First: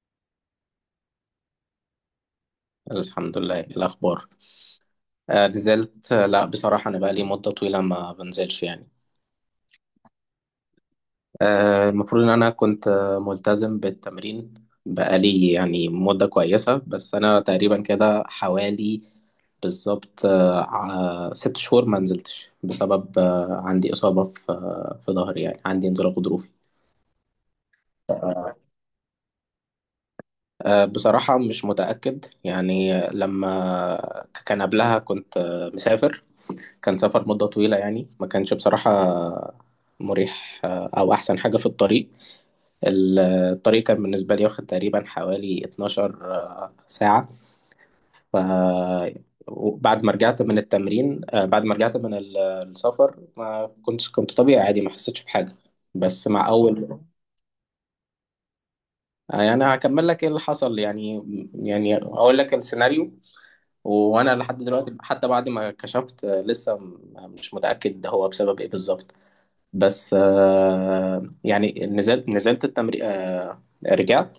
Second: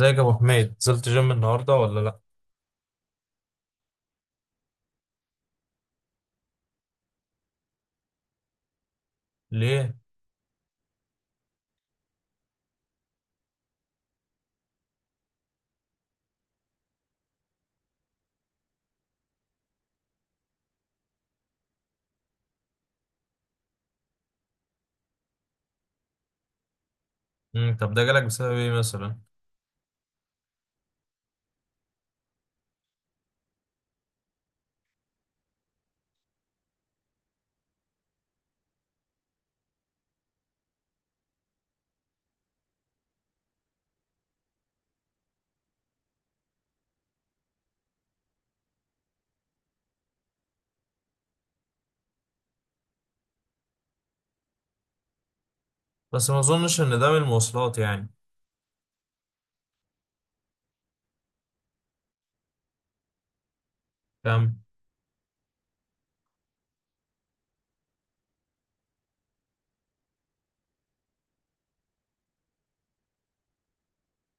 ازيك يا ابو حميد؟ نزلت جيم النهارده ولا لا؟ الحمد لله. إيه الأخبار؟ نزلت. لا، بصراحة أنا بقالي مدة طويلة ما بنزلش يعني. ليه؟ المفروض إن أنا كنت ملتزم بالتمرين. بقالي يعني مدة كويسة، بس أنا تقريبا كده حوالي، بالظبط ست شهور ما نزلتش بسبب عندي إصابة في في ظهري، يعني عندي انزلاق غضروفي. طب ده جالك بسبب ايه مثلا؟ بصراحة مش متأكد. يعني لما كان قبلها كنت مسافر. كان سفر مدة طويلة، يعني ما كانش بصراحة مريح أو أحسن حاجة في الطريق. الطريق كان بالنسبة لي واخد تقريبا حوالي 12 ساعة. ف وبعد ما رجعت من التمرين، بعد ما رجعت من السفر ما كنت طبيعي عادي، ما حسيتش بحاجة. بس بس ما مع اظنش ان أول. ده من المواصلات يعني. أنا هكمل لك إيه اللي حصل، يعني يعني أقول لك السيناريو. وأنا لحد فاهم. دلوقتي، حتى بعد ما كشفت لسه مش متأكد ده هو بسبب إيه بالظبط. بس يعني نزلت التمرين. رجعت.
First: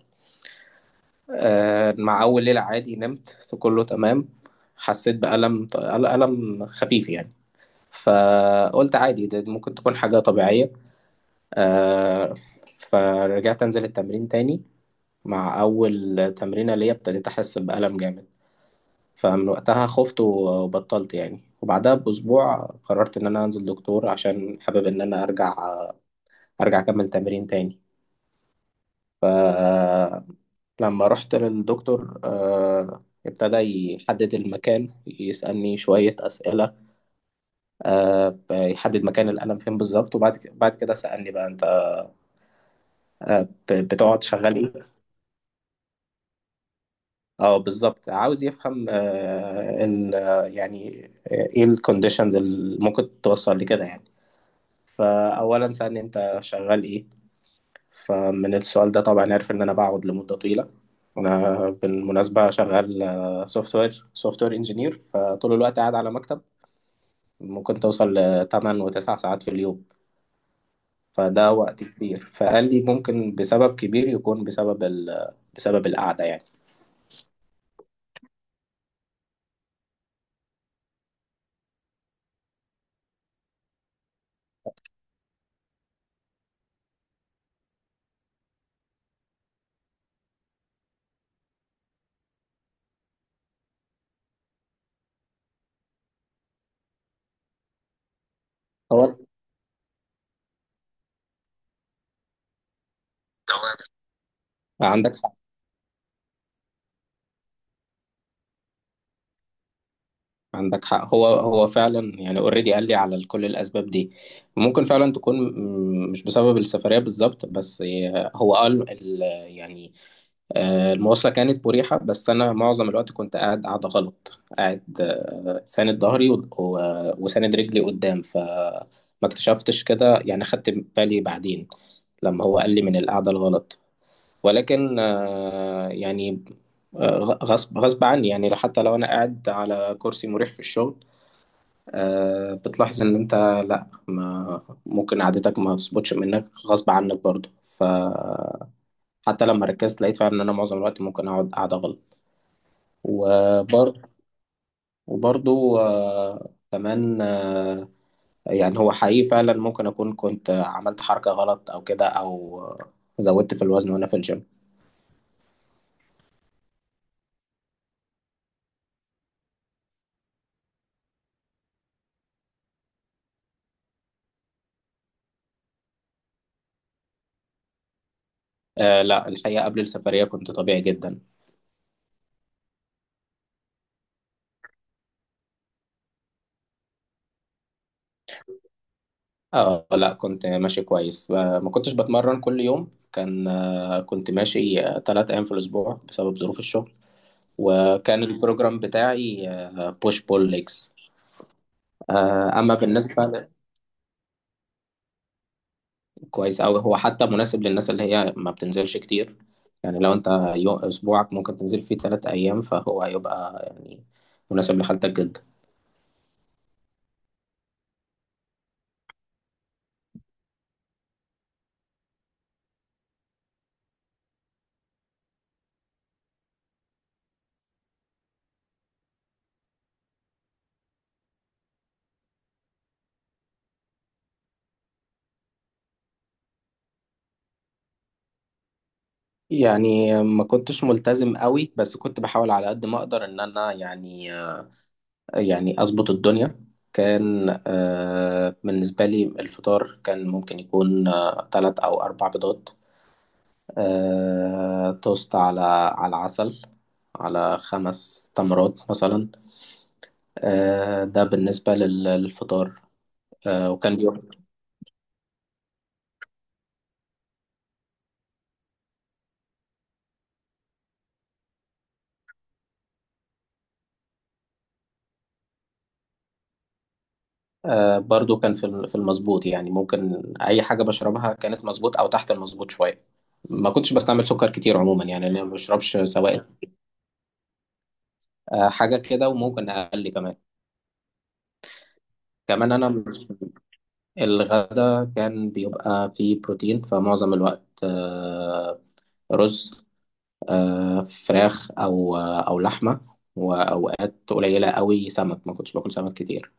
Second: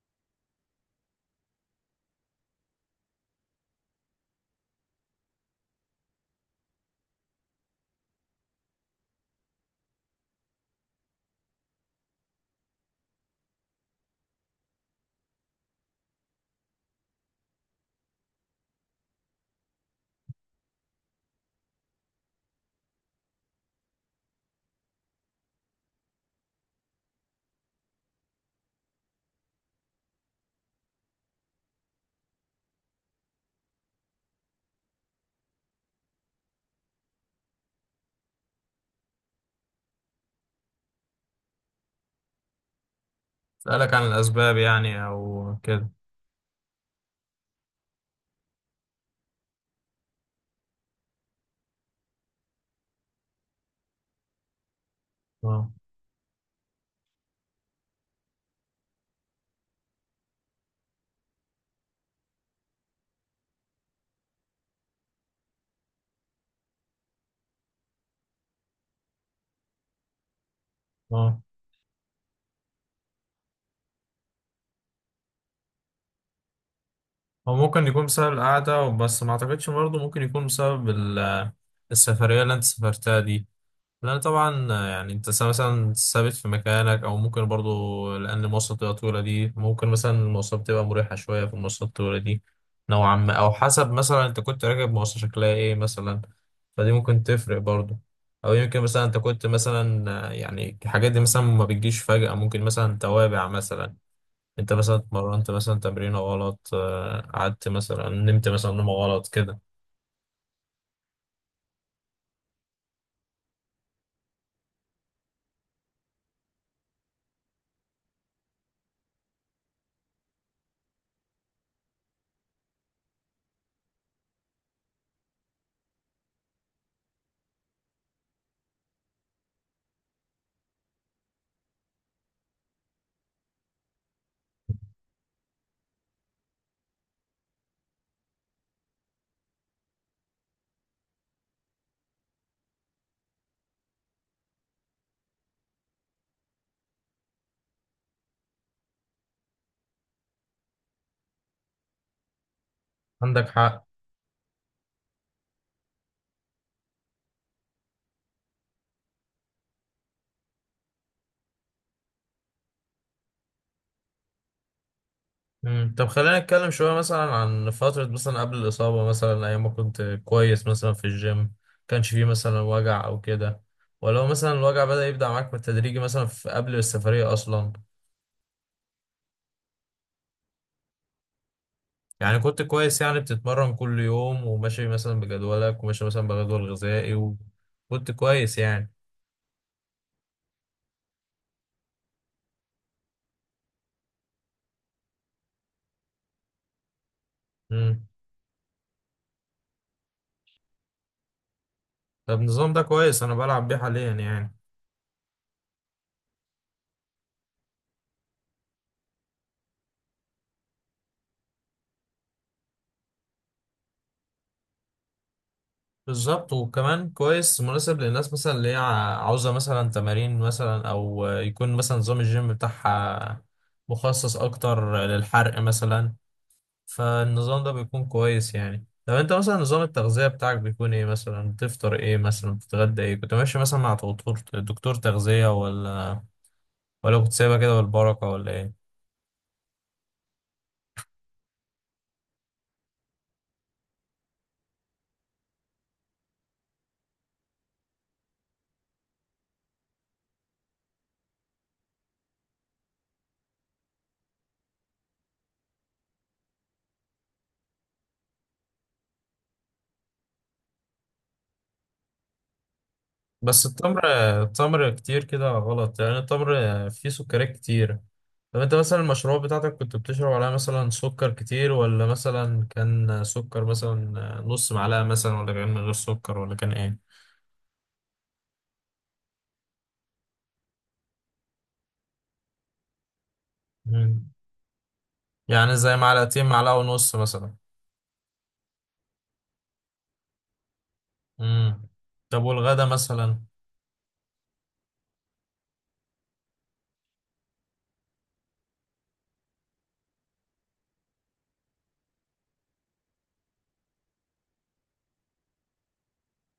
مع أول ليلة عادي نمت، في كله تمام. حسيت بألم ألم خفيف يعني. فقلت عادي، ده ممكن تكون حاجة طبيعية. آه فرجعت أنزل التمرين تاني. مع أول تمرينة ليا ابتديت أحس بألم جامد. فمن وقتها خفت وبطلت يعني، وبعدها بأسبوع قررت إن أنا أنزل دكتور عشان حابب إن أنا أرجع أكمل تمرين تاني. لما رحت للدكتور ابتدى يحدد المكان، يسألني شوية أسئلة، يحدد مكان الألم فين بالظبط. وبعد بعد كده سألني بقى، أنت سألك عن بتقعد شغال الاسباب إيه؟ يعني او كده؟ بالظبط، عاوز يفهم آه، ال آه، يعني آه، إيه الكونديشنز اللي ممكن توصل لكده يعني. اه. فأولا سألني، أنت شغال إيه؟ فمن السؤال ده طبعا عرف إن أنا بقعد لمدة طويلة. أنا بالمناسبة شغال سوفت وير إنجينير، فطول الوقت قاعد على مكتب. ممكن توصل لتمن وتسع ساعات في اليوم. اه، فده وقت كبير. فقال لي ممكن بسبب كبير يكون بسبب بسبب القعدة يعني. هو ممكن يكون بسبب القعده، بس ما اعتقدش برضه. ممكن يكون بسبب السفريه اللي انت سافرتها دي. لا طبعا، يعني انت مثلا ثابت في مكانك، او ممكن برضو لان المواصلات بتبقى طويله دي. ممكن مثلا المواصلات بتبقى مريحه شويه، في المواصلات الطويله دي نوعا ما، او حسب مثلا انت كنت راكب مواصله شكلها ايه مثلا. فدي ممكن تفرق برضو. او يمكن مثلا هو. انت كنت مثلا، يعني الحاجات دي مثلا ما بتجيش فجاه، ممكن مثلا توابع مثلا. انت مثلا عندك اتمرنت مثلا تمرينه غلط، قعدت مثلا، نمت مثلا نومه غلط كده. عندك حق، هو فعلا، يعني اوريدي قال لي على كل الاسباب دي. ممكن فعلا تكون مش بسبب السفريه بالظبط بس. هو قال يعني المواصله كانت مريحه، بس انا معظم الوقت كنت قاعد قاعده غلط، قاعد ساند ظهري وساند رجلي قدام، فما اكتشفتش كده يعني. خدت بالي بعدين لما هو قال لي من القعده الغلط. ولكن يعني آه، غصب عني. يعني حتى لو انا قاعد على كرسي مريح في الشغل، بتلاحظ ان انت، لا، ما ممكن قعدتك ما تظبطش، منك غصب عنك برضه. فحتى لما ركزت لقيت فعلا ان انا معظم الوقت ممكن اقعد قاعدة غلط. عندك حق. وبرضه، وبرضه كمان يعني هو حقيقي فعلا ممكن اكون كنت عملت حركة غلط او كده، او زودت في الوزن وانا في الجيم. مم. طب خلينا نتكلم شوية مثلا عن فترة مثلا قبل الإصابة، مثلا أيام ما كنت كويس مثلا في الجيم، كانش فيه مثلا وجع أو كده؟ ولو مثلا الوجع بدأ يبدأ معاك بالتدريج مثلا في قبل السفرية أصلا؟ لا، الحقيقة قبل السفرية كنت طبيعي جدا. يعني كنت كويس، يعني بتتمرن كل يوم وماشي مثلا بجدولك وماشي مثلا بجدول غذائي وكنت كويس يعني؟ اه لا، كنت ماشي كويس. ما كنتش بتمرن كل يوم، كان كنت ماشي تلات أيام في الأسبوع بسبب ظروف الشغل. مم. وكان البروجرام بتاعي بوش بول ليجز. طب النظام أما ده بالنسبة كويس، أنا بلعب بيه حاليا يعني. كويس أوي، هو حتى مناسب للناس اللي هي ما بتنزلش كتير. يعني لو أنت، أسبوعك ممكن تنزل فيه تلات أيام، فهو هيبقى يعني مناسب لحالتك جدا. بالظبط، وكمان كويس مناسب للناس مثلا اللي هي عاوزة مثلا تمارين مثلا، أو يكون مثلا نظام الجيم بتاعها مخصص أكتر للحرق مثلا. فالنظام ده بيكون كويس يعني. طب أنت مثلا نظام التغذية بتاعك بيكون إيه مثلا؟ بتفطر إيه مثلا؟ بتتغدى إيه؟ كنت ماشي مثلا مع دكتور، دكتور تغذية، ولا كنت سايبها كده بالبركة ولا إيه؟ يعني ما كنتش ملتزم قوي، بس كنت بحاول على قد ما أقدر إن أنا يعني يعني أظبط الدنيا. كان بالنسبة لي الفطار كان ممكن يكون تلات أو أربع بيضات، توست، على على عسل، على خمس تمرات مثلا. ده بالنسبة للفطار. بس وكان التمر، بيبقى التمر كتير كده غلط يعني. التمر فيه سكريات كتير. طب انت مثلا المشروب بتاعتك كنت بتشرب عليها مثلا سكر كتير، ولا مثلا كان سكر مثلا نص معلقة مثلا، ولا كان من غير سكر، ولا كان ايه؟ برضو كان في المظبوط، يعني ممكن أي حاجة بشربها كانت مظبوط أو تحت المظبوط شوية. ما كنتش بستعمل مم. سكر كتير عموما، يعني أنا ما يعني زي بشربش معلقتين، سوائل. معلقة ونص مثلا؟ حاجة كده، وممكن أقل كمان. مم. طب كمان والغدا أنا مثلا؟ الغدا كان بيبقى فيه بروتين، فمعظم الوقت رز، فراخ، أو أو لحمة. وأوقات قليلة قوي سمك، ما كنتش باكل سمك كتير.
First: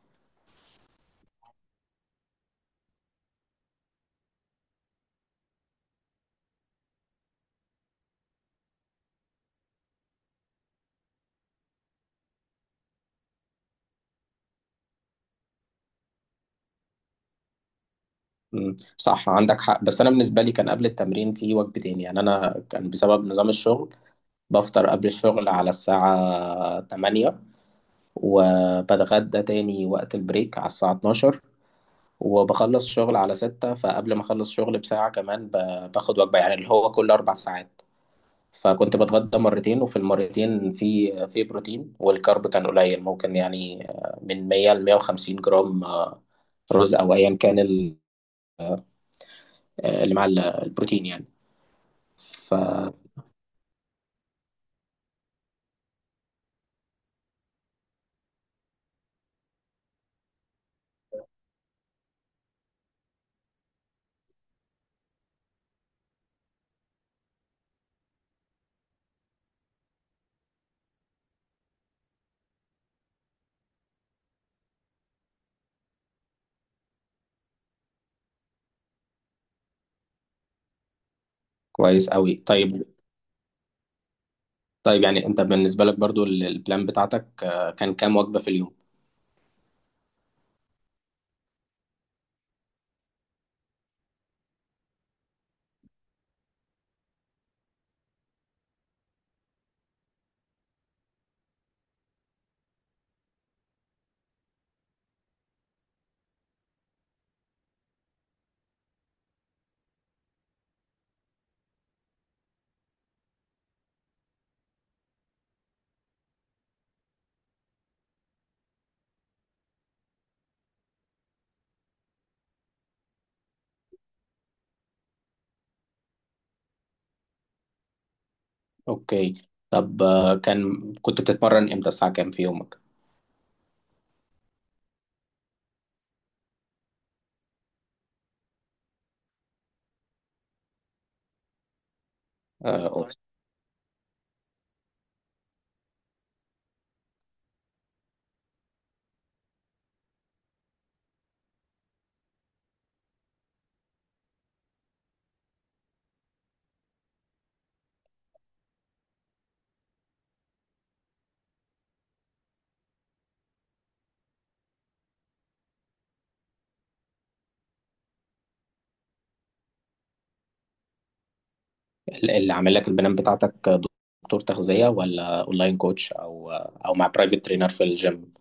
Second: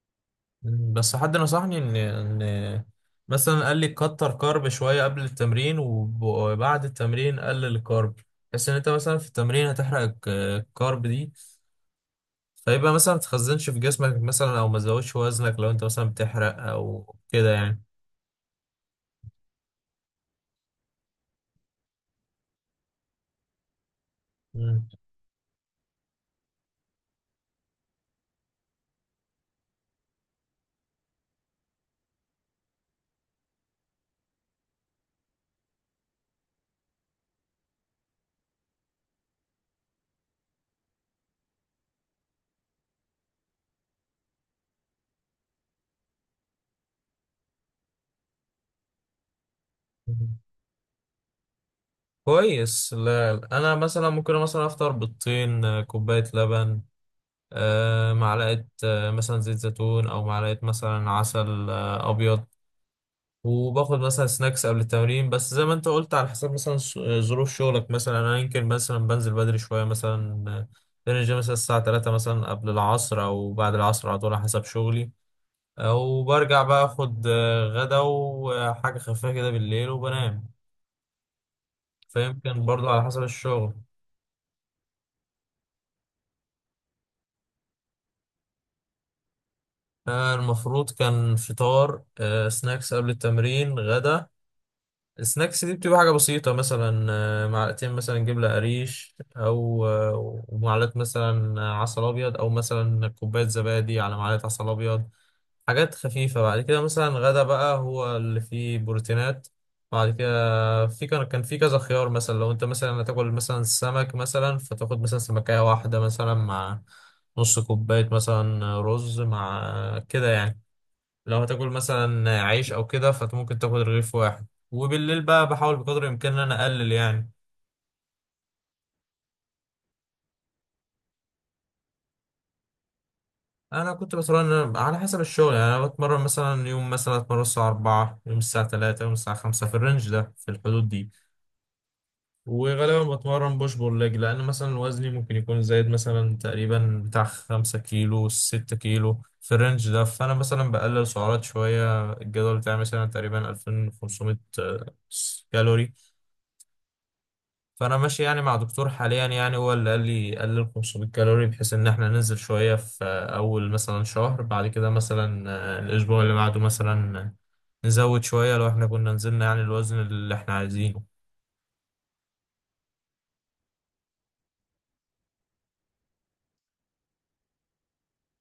مم. بس حد نصحني ان مثلا قال لي كتر كارب شوية قبل التمرين، وبعد التمرين قلل الكارب، بس ان انت مثلا في التمرين هتحرق الكارب دي، فيبقى مثلا ما تخزنش في جسمك مثلا، او ما تزودش وزنك لو انت مثلا بتحرق او كده يعني. مم، صح، عندك حق. بس أنا بالنسبة لي كان قبل التمرين في وجبتين، يعني أنا كان بسبب نظام الشغل بفطر مم. قبل الشغل على الساعة 8، وبتغدى تاني وقت البريك على الساعة 12، وبخلص شغل على ستة. فقبل ما أخلص شغل بساعة كمان باخد وجبة، يعني اللي هو كل أربع ساعات. فكنت بتغدى مرتين، وفي المرتين في بروتين، والكارب كان قليل، ممكن يعني من 100 ل 150 جرام رز او ايا كان اللي مع البروتين يعني. كويس. فكويس لا انا مثلا ممكن مثلا افطر بيضتين، كوبايه لبن، معلقه، مثلا زيت زيتون، او معلقه مثلا عسل ابيض، وباخد مثلا سناكس قبل التمرين. بس زي ما انت قلت، على حسب مثلا، ظروف شغلك مثلا. انا يمكن مثلا بنزل بدري شويه مثلا، بنزل مثلا الساعه 3 مثلا قبل العصر او بعد العصر على طول على حسب شغلي. وبرجع بقى اخد غدا وحاجة خفيفة كده بالليل وبنام. قوي. فيمكن طيب. برضو على حسب الشغل. طيب يعني انت بالنسبة لك برضو البلان بتاعتك كان كام وجبة في اليوم؟ المفروض كان فطار، سناكس قبل التمرين، غدا. السناكس دي بتبقى حاجة بسيطة، مثلا معلقتين مثلا جبنة قريش، أو ومعلقة مثلا عسل أبيض، أو مثلا كوباية زبادي على معلقة عسل أبيض. حاجات خفيفة. بعد كده مثلا غدا بقى هو اللي فيه بروتينات. بعد كده في كان في كذا خيار، مثلا لو انت مثلا هتاكل مثلا سمك مثلا، فتاخد مثلا سمكية واحدة مثلا مع نص كوباية مثلا رز مع كده يعني. لو هتاكل مثلا عيش او كده فممكن تاخد رغيف واحد. وبالليل بقى بحاول بقدر الامكان ان انا اقلل يعني. اوكي. طب آه، كان كنت بتتمرن امتى؟ الساعة كام في يومك؟ انا كنت بتمرن على حسب الشغل يعني. انا بتمرن مثلا يوم مثلا اتمرن الساعة 4، يوم الساعة 3، يوم الساعة 5، في الرينج ده، في الحدود دي. آه، وغالبا بتمرن بوش بول ليج، لان مثلا وزني ممكن يكون زايد مثلا تقريبا بتاع 5 كيلو 6 كيلو في الرينج ده. فانا مثلا بقلل سعرات شوية. الجدول بتاعي مثلا تقريبا 2500 كالوري. فانا ماشي يعني مع دكتور حاليا، يعني هو اللي قال لي قلل 500 كالوري، بحيث ان احنا ننزل شوية في اول مثلا شهر. بعد كده مثلا الاسبوع اللي بعده مثلا نزود شوية لو احنا كنا نزلنا يعني الوزن اللي احنا عايزينه. اللي عامل لك البلان بتاعتك دكتور تغذية، ولا اونلاين كوتش، او او مع برايفت ترينر في الجيم؟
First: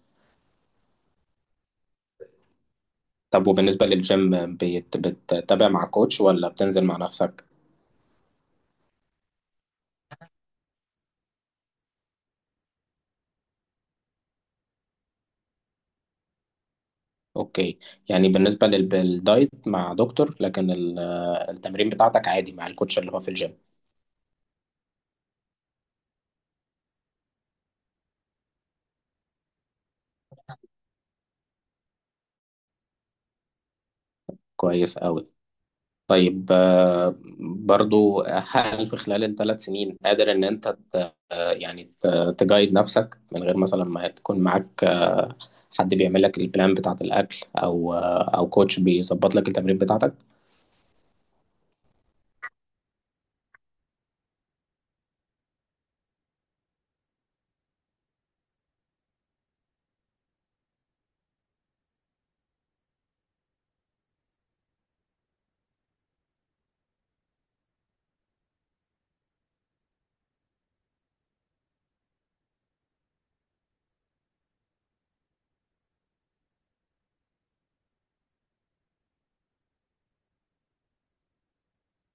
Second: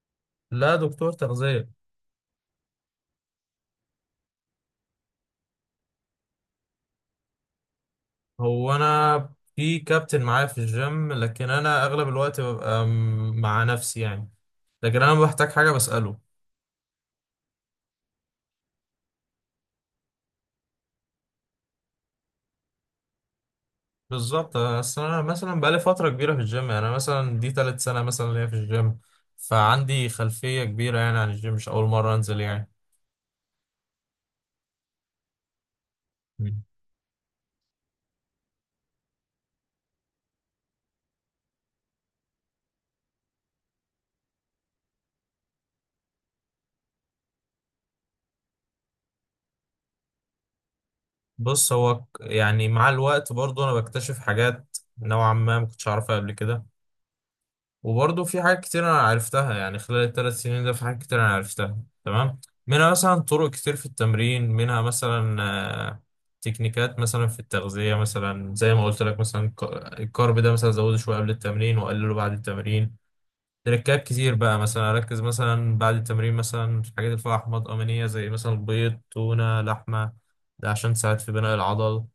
لا، دكتور تغذية. طب وبالنسبة للجيم، بتتابع مع كوتش ولا بتنزل مع نفسك؟ هو انا في كابتن معايا في الجيم، لكن انا اغلب الوقت ببقى مع نفسي يعني، لكن انا لما بحتاج حاجه بساله. اوكي. يعني بالنسبة للدايت مع دكتور، لكن التمرين بتاعتك عادي مع الكوتش اللي هو في الجيم. بالظبط، اصل انا مثلا بقالي فتره كبيره في الجيم. يعني انا مثلا دي تالت سنه مثلا ليا في الجيم. فعندي خلفيه كبيره يعني عن الجيم، مش اول مره انزل يعني. كويس قوي. طيب، مم. برضو هل في خلال الثلاث سنين قادر ان انت ت- يعني تجايد نفسك، من غير مثلا ما تكون معاك حد بيعمل لك البلان بتاعت الاكل، او كوتش بيظبط لك التمرين بتاعتك؟ بص هو، يعني مع الوقت برضو انا بكتشف حاجات نوعا ما ما كنتش اعرفها قبل كده. وبرضه في حاجات كتير انا عرفتها يعني خلال ال 3 سنين ده، في حاجات كتير انا عرفتها. تمام. منها مثلا طرق كتير في التمرين، منها مثلا آه، تكنيكات مثلا في التغذية مثلا. زي ما قلت لك مثلا، الكارب ده مثلا زوده شوية قبل التمرين وقلله بعد التمرين. تركات كتير بقى، مثلا اركز مثلا بعد التمرين مثلا في الحاجات اللي فيها احماض امينية، زي مثلا بيض، تونة، لحمة. ده عشان تساعد في بناء العضل.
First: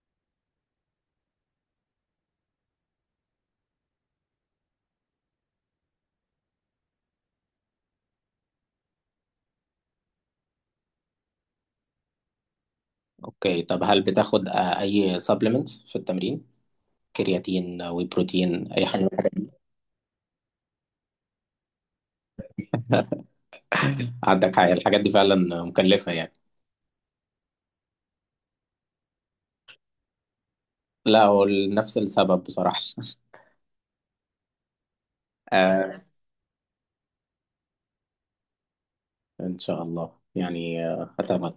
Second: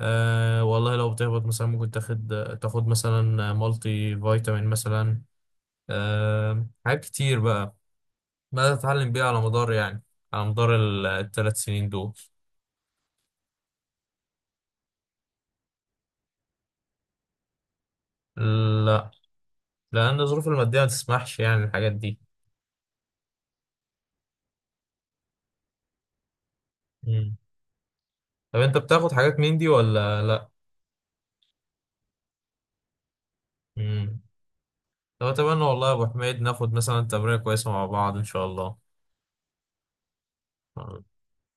أه والله، لو بتهبط مثلا ممكن تاخد مثلا مالتي فيتامين مثلا. حاجات كتير بقى بدأت أتعلم بيها على مدار يعني، على مدار الثلاث سنين دول. اوكي. طب هل بتاخد اي سبلمنتس في التمرين؟ كرياتين، وي بروتين، اي حاجه؟ لا، لأن الظروف المادية ما تسمحش يعني الحاجات دي. عندك حاجه، الحاجات دي فعلا مكلفه يعني. مم. طب أنت بتاخد حاجات من دي ولا لأ؟ لا، هو نفس السبب بصراحه. مم. طب أتمنى والله آه يا أبو حميد ناخد مثلا تمرينة كويسة مع بعض إن شاء الله. ان شاء الله. يعني هتابع.